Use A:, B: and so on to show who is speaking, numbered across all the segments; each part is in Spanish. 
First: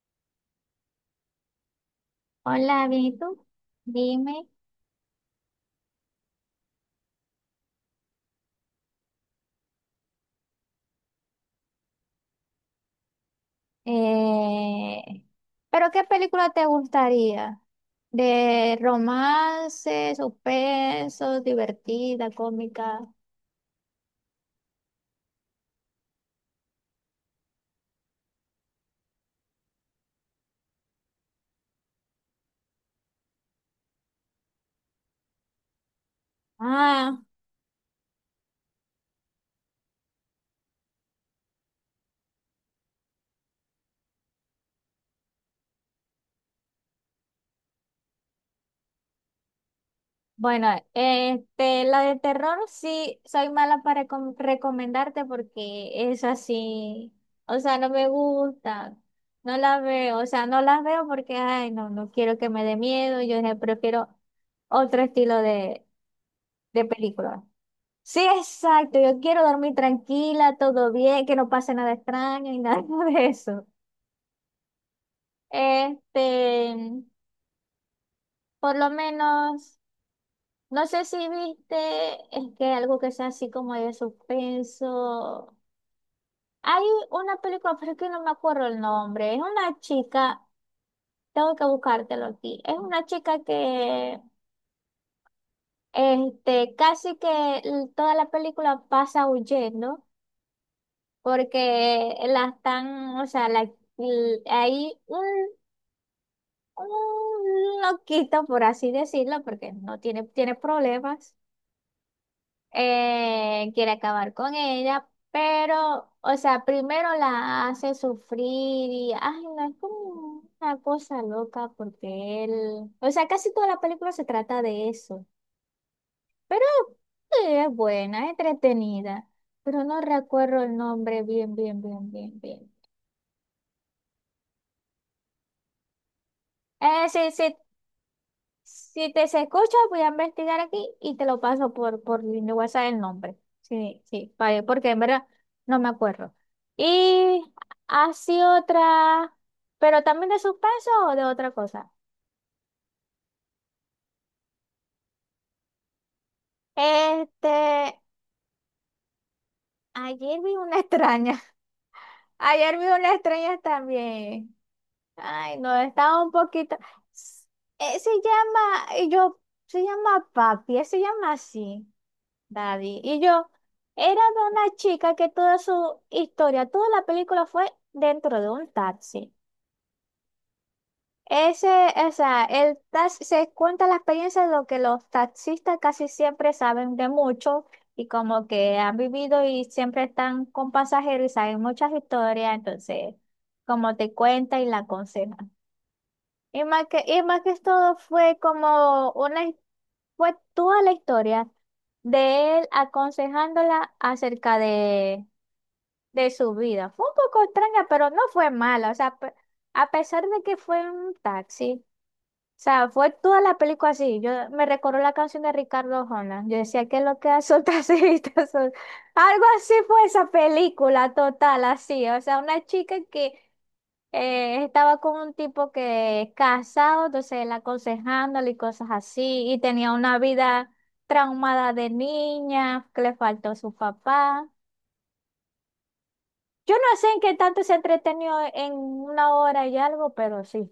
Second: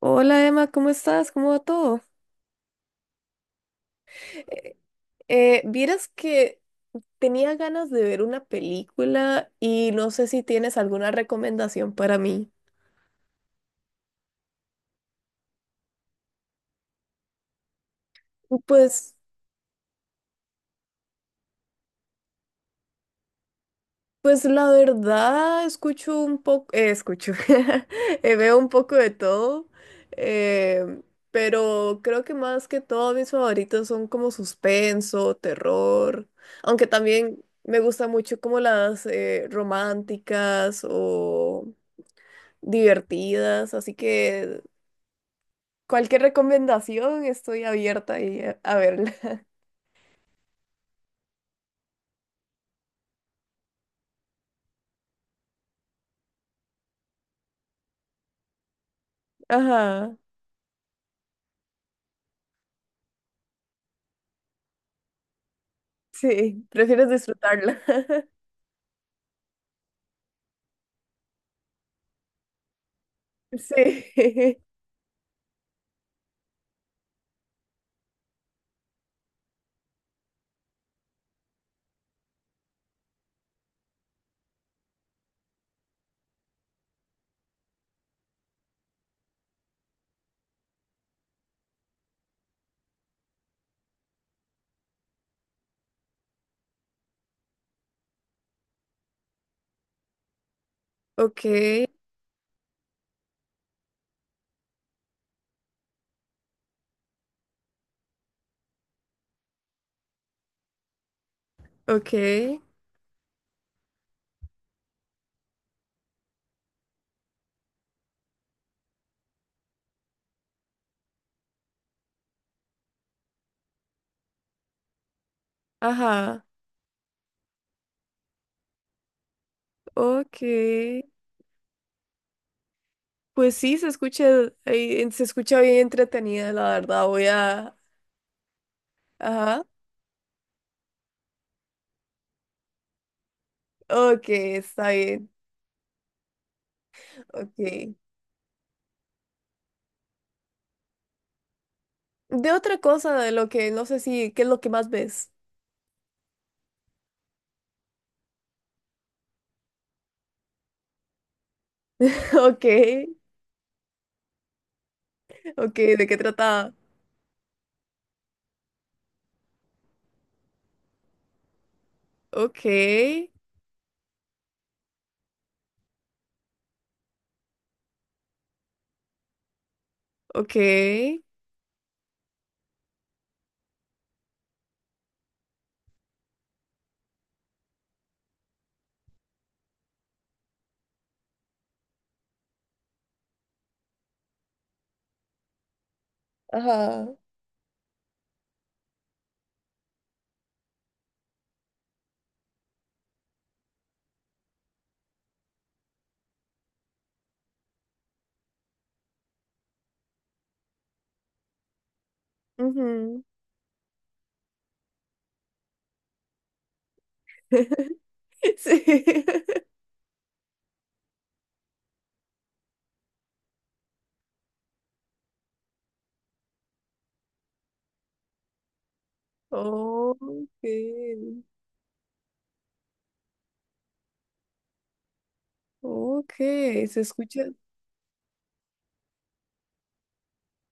A: Hola Emma, ¿cómo estás? ¿Cómo va todo?
B: Hola, bien, ¿y tú? Dime,
A: Eh, vieras que tenía ganas de ver una película y no sé si tienes alguna recomendación para mí.
B: eh, ¿pero qué película te gustaría? ¿De
A: Pues,
B: romance, suspenso, divertida, cómica?
A: pues la verdad, escucho un poco, escucho, veo un poco de todo, eh, pero creo que más que todo mis favoritos son como suspenso, terror, aunque
B: Ah,
A: también me gusta mucho como las románticas o divertidas, así que cualquier recomendación estoy abierta y a verla.
B: bueno, este, la de terror sí soy mala para recomendarte porque es así, o sea, no me gusta, no la
A: Ajá,
B: veo, o sea, no las veo porque, ay, no, no quiero que me dé miedo, yo prefiero otro estilo de,
A: sí,
B: de
A: prefieres
B: película.
A: disfrutarla.
B: Sí, exacto, yo quiero dormir tranquila, todo bien, que no pase nada extraño y nada de eso.
A: Sí.
B: Este, por lo menos, no sé si viste, es que algo que sea así como de suspenso. Hay una película, pero es que no me acuerdo el nombre, es una chica, tengo que buscártelo aquí, es una chica que, este, casi que toda la película pasa huyendo
A: Ok,
B: porque la están, o sea, la, hay un loquito, por así decirlo, porque no tiene, tiene problemas,
A: ok,
B: quiere acabar con ella, pero, o sea, primero la hace sufrir y, ay, no, es como una cosa loca porque él, o sea, casi toda la película se trata de eso,
A: ajá,
B: pero sí, es buena, es entretenida, pero no recuerdo el
A: ok.
B: nombre bien, bien, bien, bien, bien.
A: Pues sí, se escucha bien entretenida, la verdad. Voy
B: Sí, sí,
A: a,
B: si te se
A: ajá,
B: escucha, voy a investigar aquí y te lo paso por mi WhatsApp el nombre. Sí,
A: ok,
B: sí, porque
A: está
B: en verdad
A: bien,
B: no me acuerdo. Y
A: ok.
B: así otra, pero también de suspenso o de otra cosa.
A: De otra cosa, de lo que no sé si, ¿qué es lo que más ves?
B: Este, ayer vi una extraña.
A: Ok,
B: Ayer vi una extraña también. Ay,
A: ok,
B: no,
A: ¿de qué
B: estaba un
A: trataba?
B: poquito. S- se llama, y yo, se llama Papi, se llama así. Daddy. Y
A: Ok.
B: yo era de una chica que toda su historia, toda la película fue dentro de un taxi.
A: Ok.
B: Ese, o sea, el taxi se cuenta la experiencia de lo que los taxistas casi siempre saben de mucho y como que han vivido y siempre están con pasajeros y saben muchas historias, entonces como te cuenta y la aconseja.
A: Ajá.
B: Y más que todo fue como fue toda la historia de él aconsejándola acerca de su vida. Fue un poco extraña, pero no fue mala. O sea, a pesar de que fue un taxi, o sea, fue
A: Ujú.
B: toda la película así. Yo me recordó la canción de Ricardo Arjona. Yo decía que lo que hace un taxista son-".
A: Sí.
B: Algo así fue esa película total, así. O sea, una chica que estaba con un tipo que es casado, entonces él aconsejándole y cosas así, y tenía una vida
A: Okay.
B: traumada de niña, que le faltó su papá.
A: Ok,
B: Yo no
A: se
B: sé en qué
A: escucha.
B: tanto se entretenió en 1 hora y algo, pero sí.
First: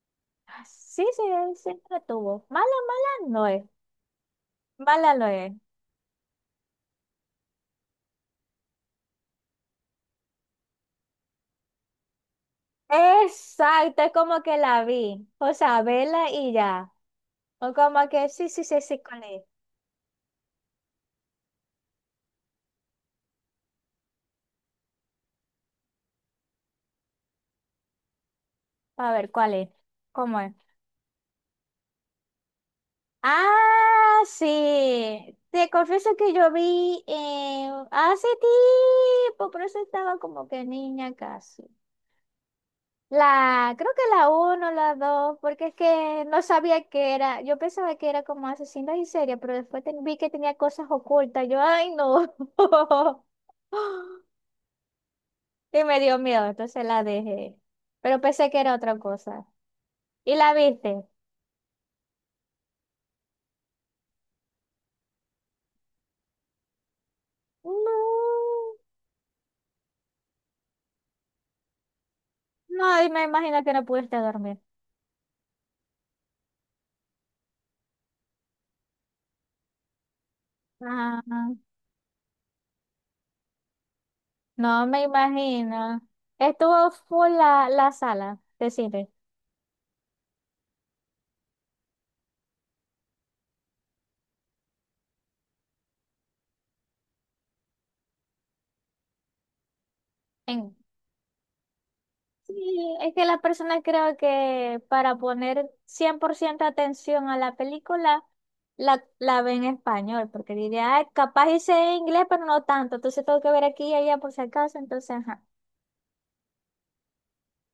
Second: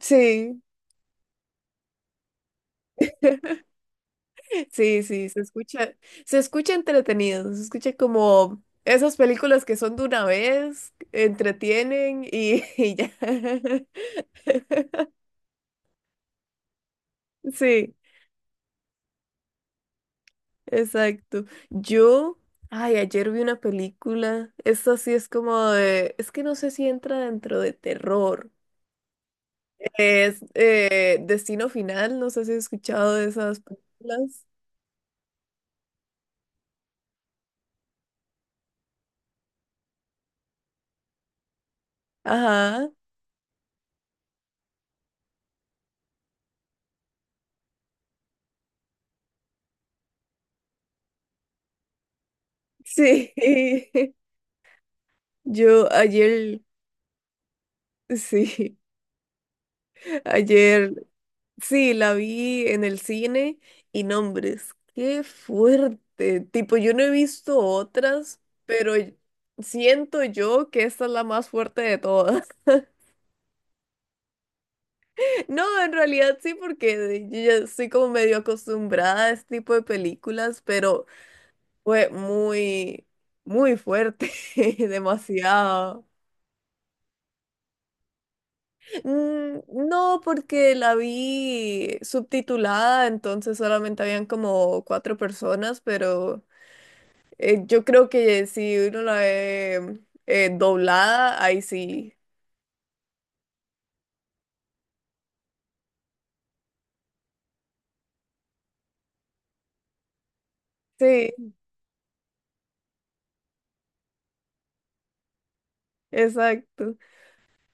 A: Sí,
B: Sí, sí, él se entretuvo. Mala, mala no es.
A: sí,
B: Mala no
A: sí, se
B: es.
A: escucha. Se escucha entretenido, se escucha como esas películas que son de una vez, entretienen y, y ya.
B: Exacto, es como que la vi. O sea, vela y ya. O
A: Sí,
B: como que sí, sí, sí, sí, cuál es.
A: exacto. Yo, ay, ayer vi una película. Esta sí es como de, es que no sé si entra dentro de terror.
B: A ver, cuál es. ¿Cómo
A: Es
B: es?
A: Destino Final, no sé si has escuchado de esas
B: Ah,
A: películas.
B: sí. Te confieso que yo vi hace tiempo, pero eso estaba como que niña casi.
A: Ajá,
B: La, creo que la uno, la dos, porque es que no sabía que era. Yo pensaba que era como asesinos en serie, pero después vi que tenía cosas ocultas. Yo, ay, no.
A: sí.
B: Y
A: Yo
B: me dio miedo,
A: ayer,
B: entonces la dejé. Pero pensé que era
A: sí,
B: otra cosa. ¿Y la
A: ayer,
B: viste?
A: sí, la vi en el cine y nombres, qué fuerte. Tipo, yo no he visto
B: No.
A: otras, pero siento yo que esta es la más fuerte de todas.
B: No, y me imagino que no pudiste dormir.
A: No, en realidad sí, porque yo ya estoy como medio acostumbrada a este tipo de películas, pero
B: Ah.
A: fue muy, muy fuerte,
B: No me imagino.
A: demasiado.
B: Estuvo full la sala de cine.
A: Mm, no, porque la vi subtitulada, entonces solamente habían como cuatro personas, pero yo creo que si uno la ve
B: En-
A: doblada, ahí sí.
B: Sí, es que las personas creo que para poner 100% atención a la película, la ven en español, porque diría, "Ay, capaz
A: Sí,
B: hice inglés, pero no tanto, entonces tengo que ver aquí y allá por si acaso, entonces, ajá,
A: exacto.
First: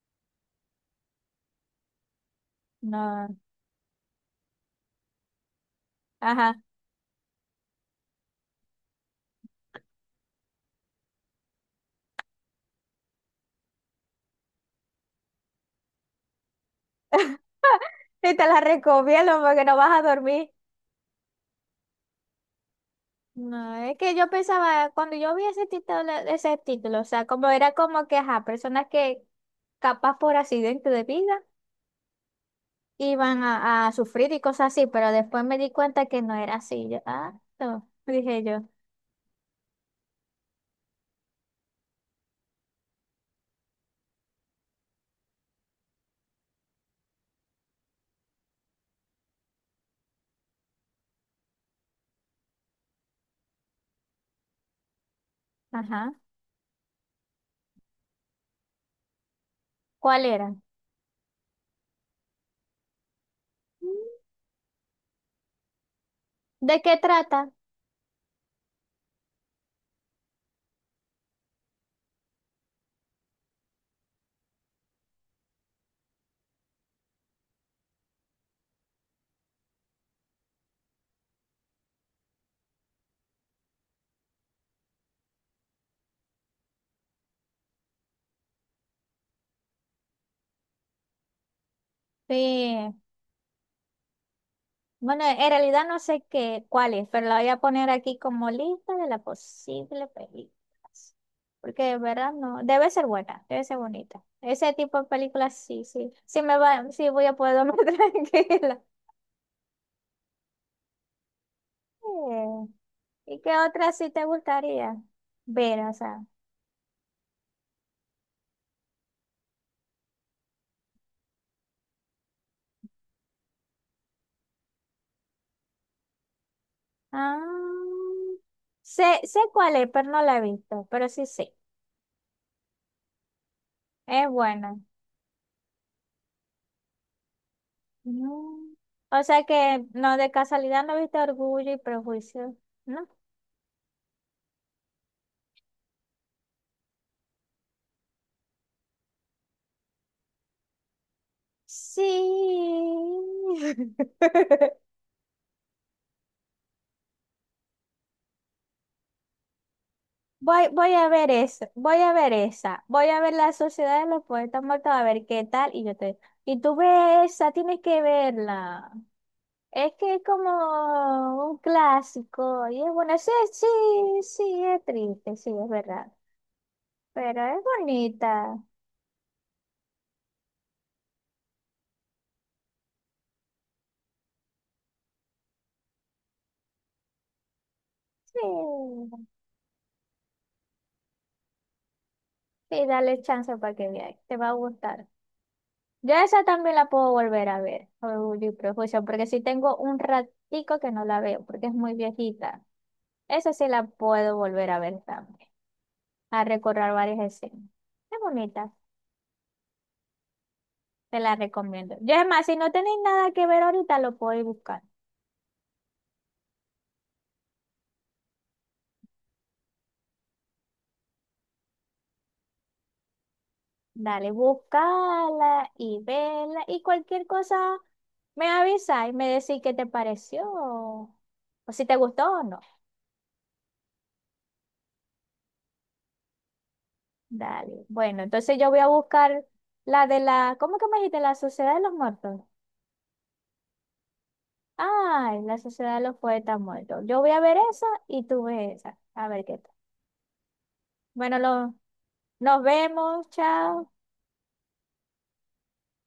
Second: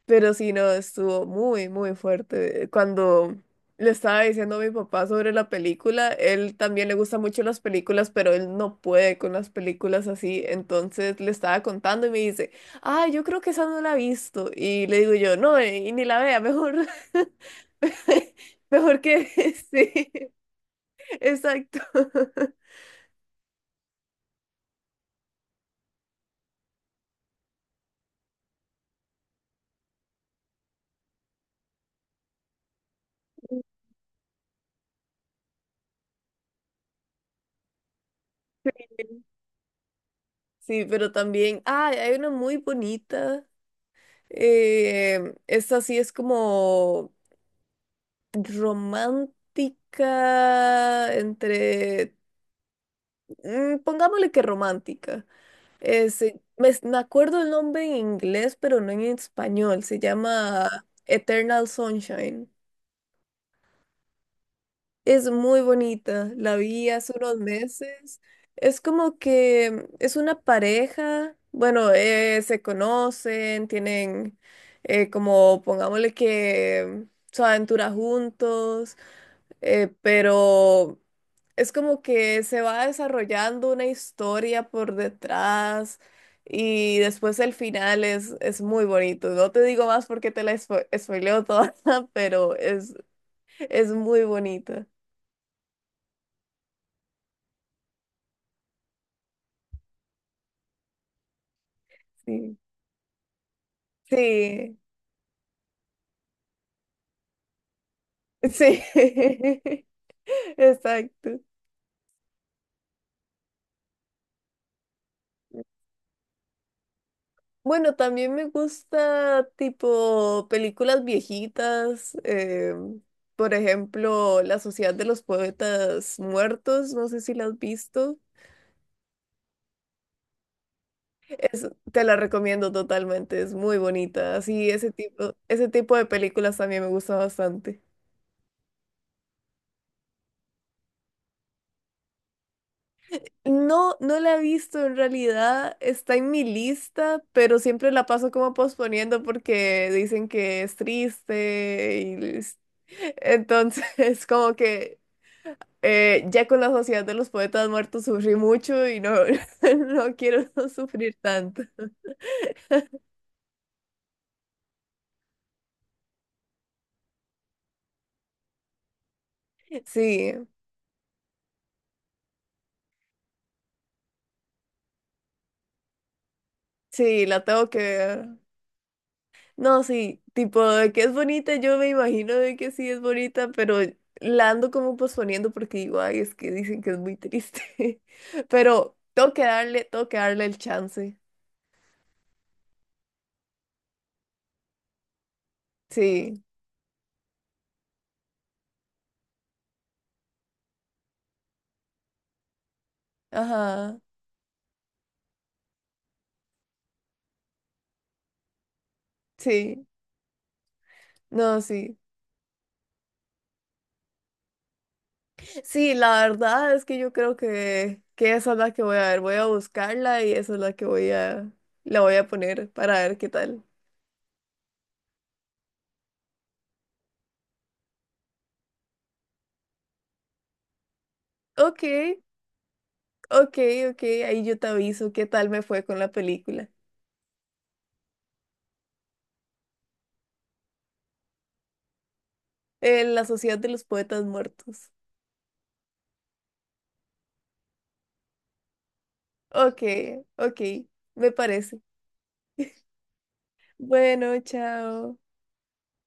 A: Pero sí, no, estuvo muy, muy fuerte. Cuando
B: no,
A: le estaba diciendo a mi papá sobre la película, él
B: ajá.
A: también le gusta mucho las películas, pero él no puede con las películas así. Entonces le estaba contando y me dice, ah, yo creo que esa no la he visto. Y le digo yo, no, y ni la vea, mejor,
B: Y te la
A: mejor que,
B: recomiendo porque no vas a
A: sí,
B: dormir.
A: exacto.
B: No, es que yo pensaba, cuando yo vi ese título, o sea, como era como que, ajá, personas que capaz por accidente de vida, iban a sufrir y cosas así, pero después me di cuenta que no era así. Yo, ah, no, dije yo,
A: Sí, pero también, ah, hay una muy bonita. Esta sí es como romántica entre, mm, pongámosle que romántica.
B: ajá,
A: Me acuerdo el nombre en inglés, pero no en español. Se
B: ¿cuál era?
A: llama Eternal Sunshine.
B: Mm,
A: Es muy bonita. La
B: ¿de
A: vi
B: qué
A: hace unos
B: trata?
A: meses. Es como que mm, es una pareja. Bueno, se conocen, tienen como, pongámosle que mm, su aventura juntos. Pero es como que se va desarrollando una historia por detrás y después el final es muy bonito. No te digo más porque te la spoileo toda, pero
B: Sí.
A: es muy bonito.
B: Bueno, en realidad no sé qué, cuál es, pero la voy a poner aquí como lista de las posibles películas. Porque de verdad
A: Sí,
B: no, debe ser buena, debe ser bonita. Ese
A: sí,
B: tipo de películas sí, sí. Sí me va, sí voy a poder dormir tranquila.
A: sí, exacto.
B: Eh, ¿Y qué otra sí te gustaría ver? O sea,
A: Bueno, también me gusta tipo películas viejitas, por ejemplo, La Sociedad de los Poetas Muertos, no sé si la has
B: ah,
A: visto,
B: sé, sé cuál es, pero no la he visto, pero sí sé.
A: es, te la recomiendo totalmente, es muy
B: Es
A: bonita, así
B: buena.
A: ese tipo de películas también me gusta bastante.
B: Mm. O sea que no, de casualidad no viste Orgullo y Prejuicio, ¿no?
A: No, no la he visto en realidad, está en mi lista, pero siempre la paso como posponiendo porque dicen que es triste y
B: Sí.
A: entonces como que... ya con la Sociedad de los Poetas Muertos sufrí mucho y no, no quiero
B: Voy, voy a
A: sufrir
B: ver
A: tanto.
B: eso, voy a ver esa, voy a ver La Sociedad de los Poetas Muertos, a ver qué tal, y yo te... Y tú ves esa, tienes que verla. Es que es
A: Sí,
B: como un clásico, y es bueno, sí, sí, sí, es triste, sí, es verdad.
A: sí,
B: Pero
A: la
B: es
A: tengo que ver.
B: bonita.
A: No, sí, tipo de que es bonita, yo me imagino de que sí es bonita, pero la ando como posponiendo porque digo, ay, es que dicen que es muy triste. Pero
B: Sí.
A: tengo que darle el chance.
B: Sí, dale chance para que veas. Te va a gustar. Yo
A: Sí,
B: esa también la puedo volver a ver, Orgullo y Prejuicio, porque si tengo un ratico que no la veo, porque es muy viejita. Esa sí la
A: ajá,
B: puedo volver a ver también, a recorrer varias escenas. Es bonita,
A: sí,
B: te la
A: no,
B: recomiendo.
A: sí.
B: Yo es más, si no tenéis nada que ver ahorita, lo podéis buscar.
A: Sí, la verdad es que yo creo que esa es la que voy a ver. Voy a buscarla y esa es la que voy a, la voy a poner para ver qué tal.
B: Dale, buscala y vela y cualquier cosa me avisa y me decís qué te pareció o
A: Ok,
B: si te gustó o no.
A: ok, ok, ahí yo te aviso qué tal me fue con la película.
B: Dale. Bueno, entonces yo voy a buscar la de la, ¿cómo que me dijiste? La Sociedad de los Muertos.
A: La Sociedad de los Poetas Muertos.
B: Ay, la Sociedad de los Poetas Muertos. Yo voy a ver esa y tú ves esa. A ver qué tal.
A: Ok, ok, me
B: Bueno,
A: parece.
B: nos vemos. Chao.
A: Bueno, chao.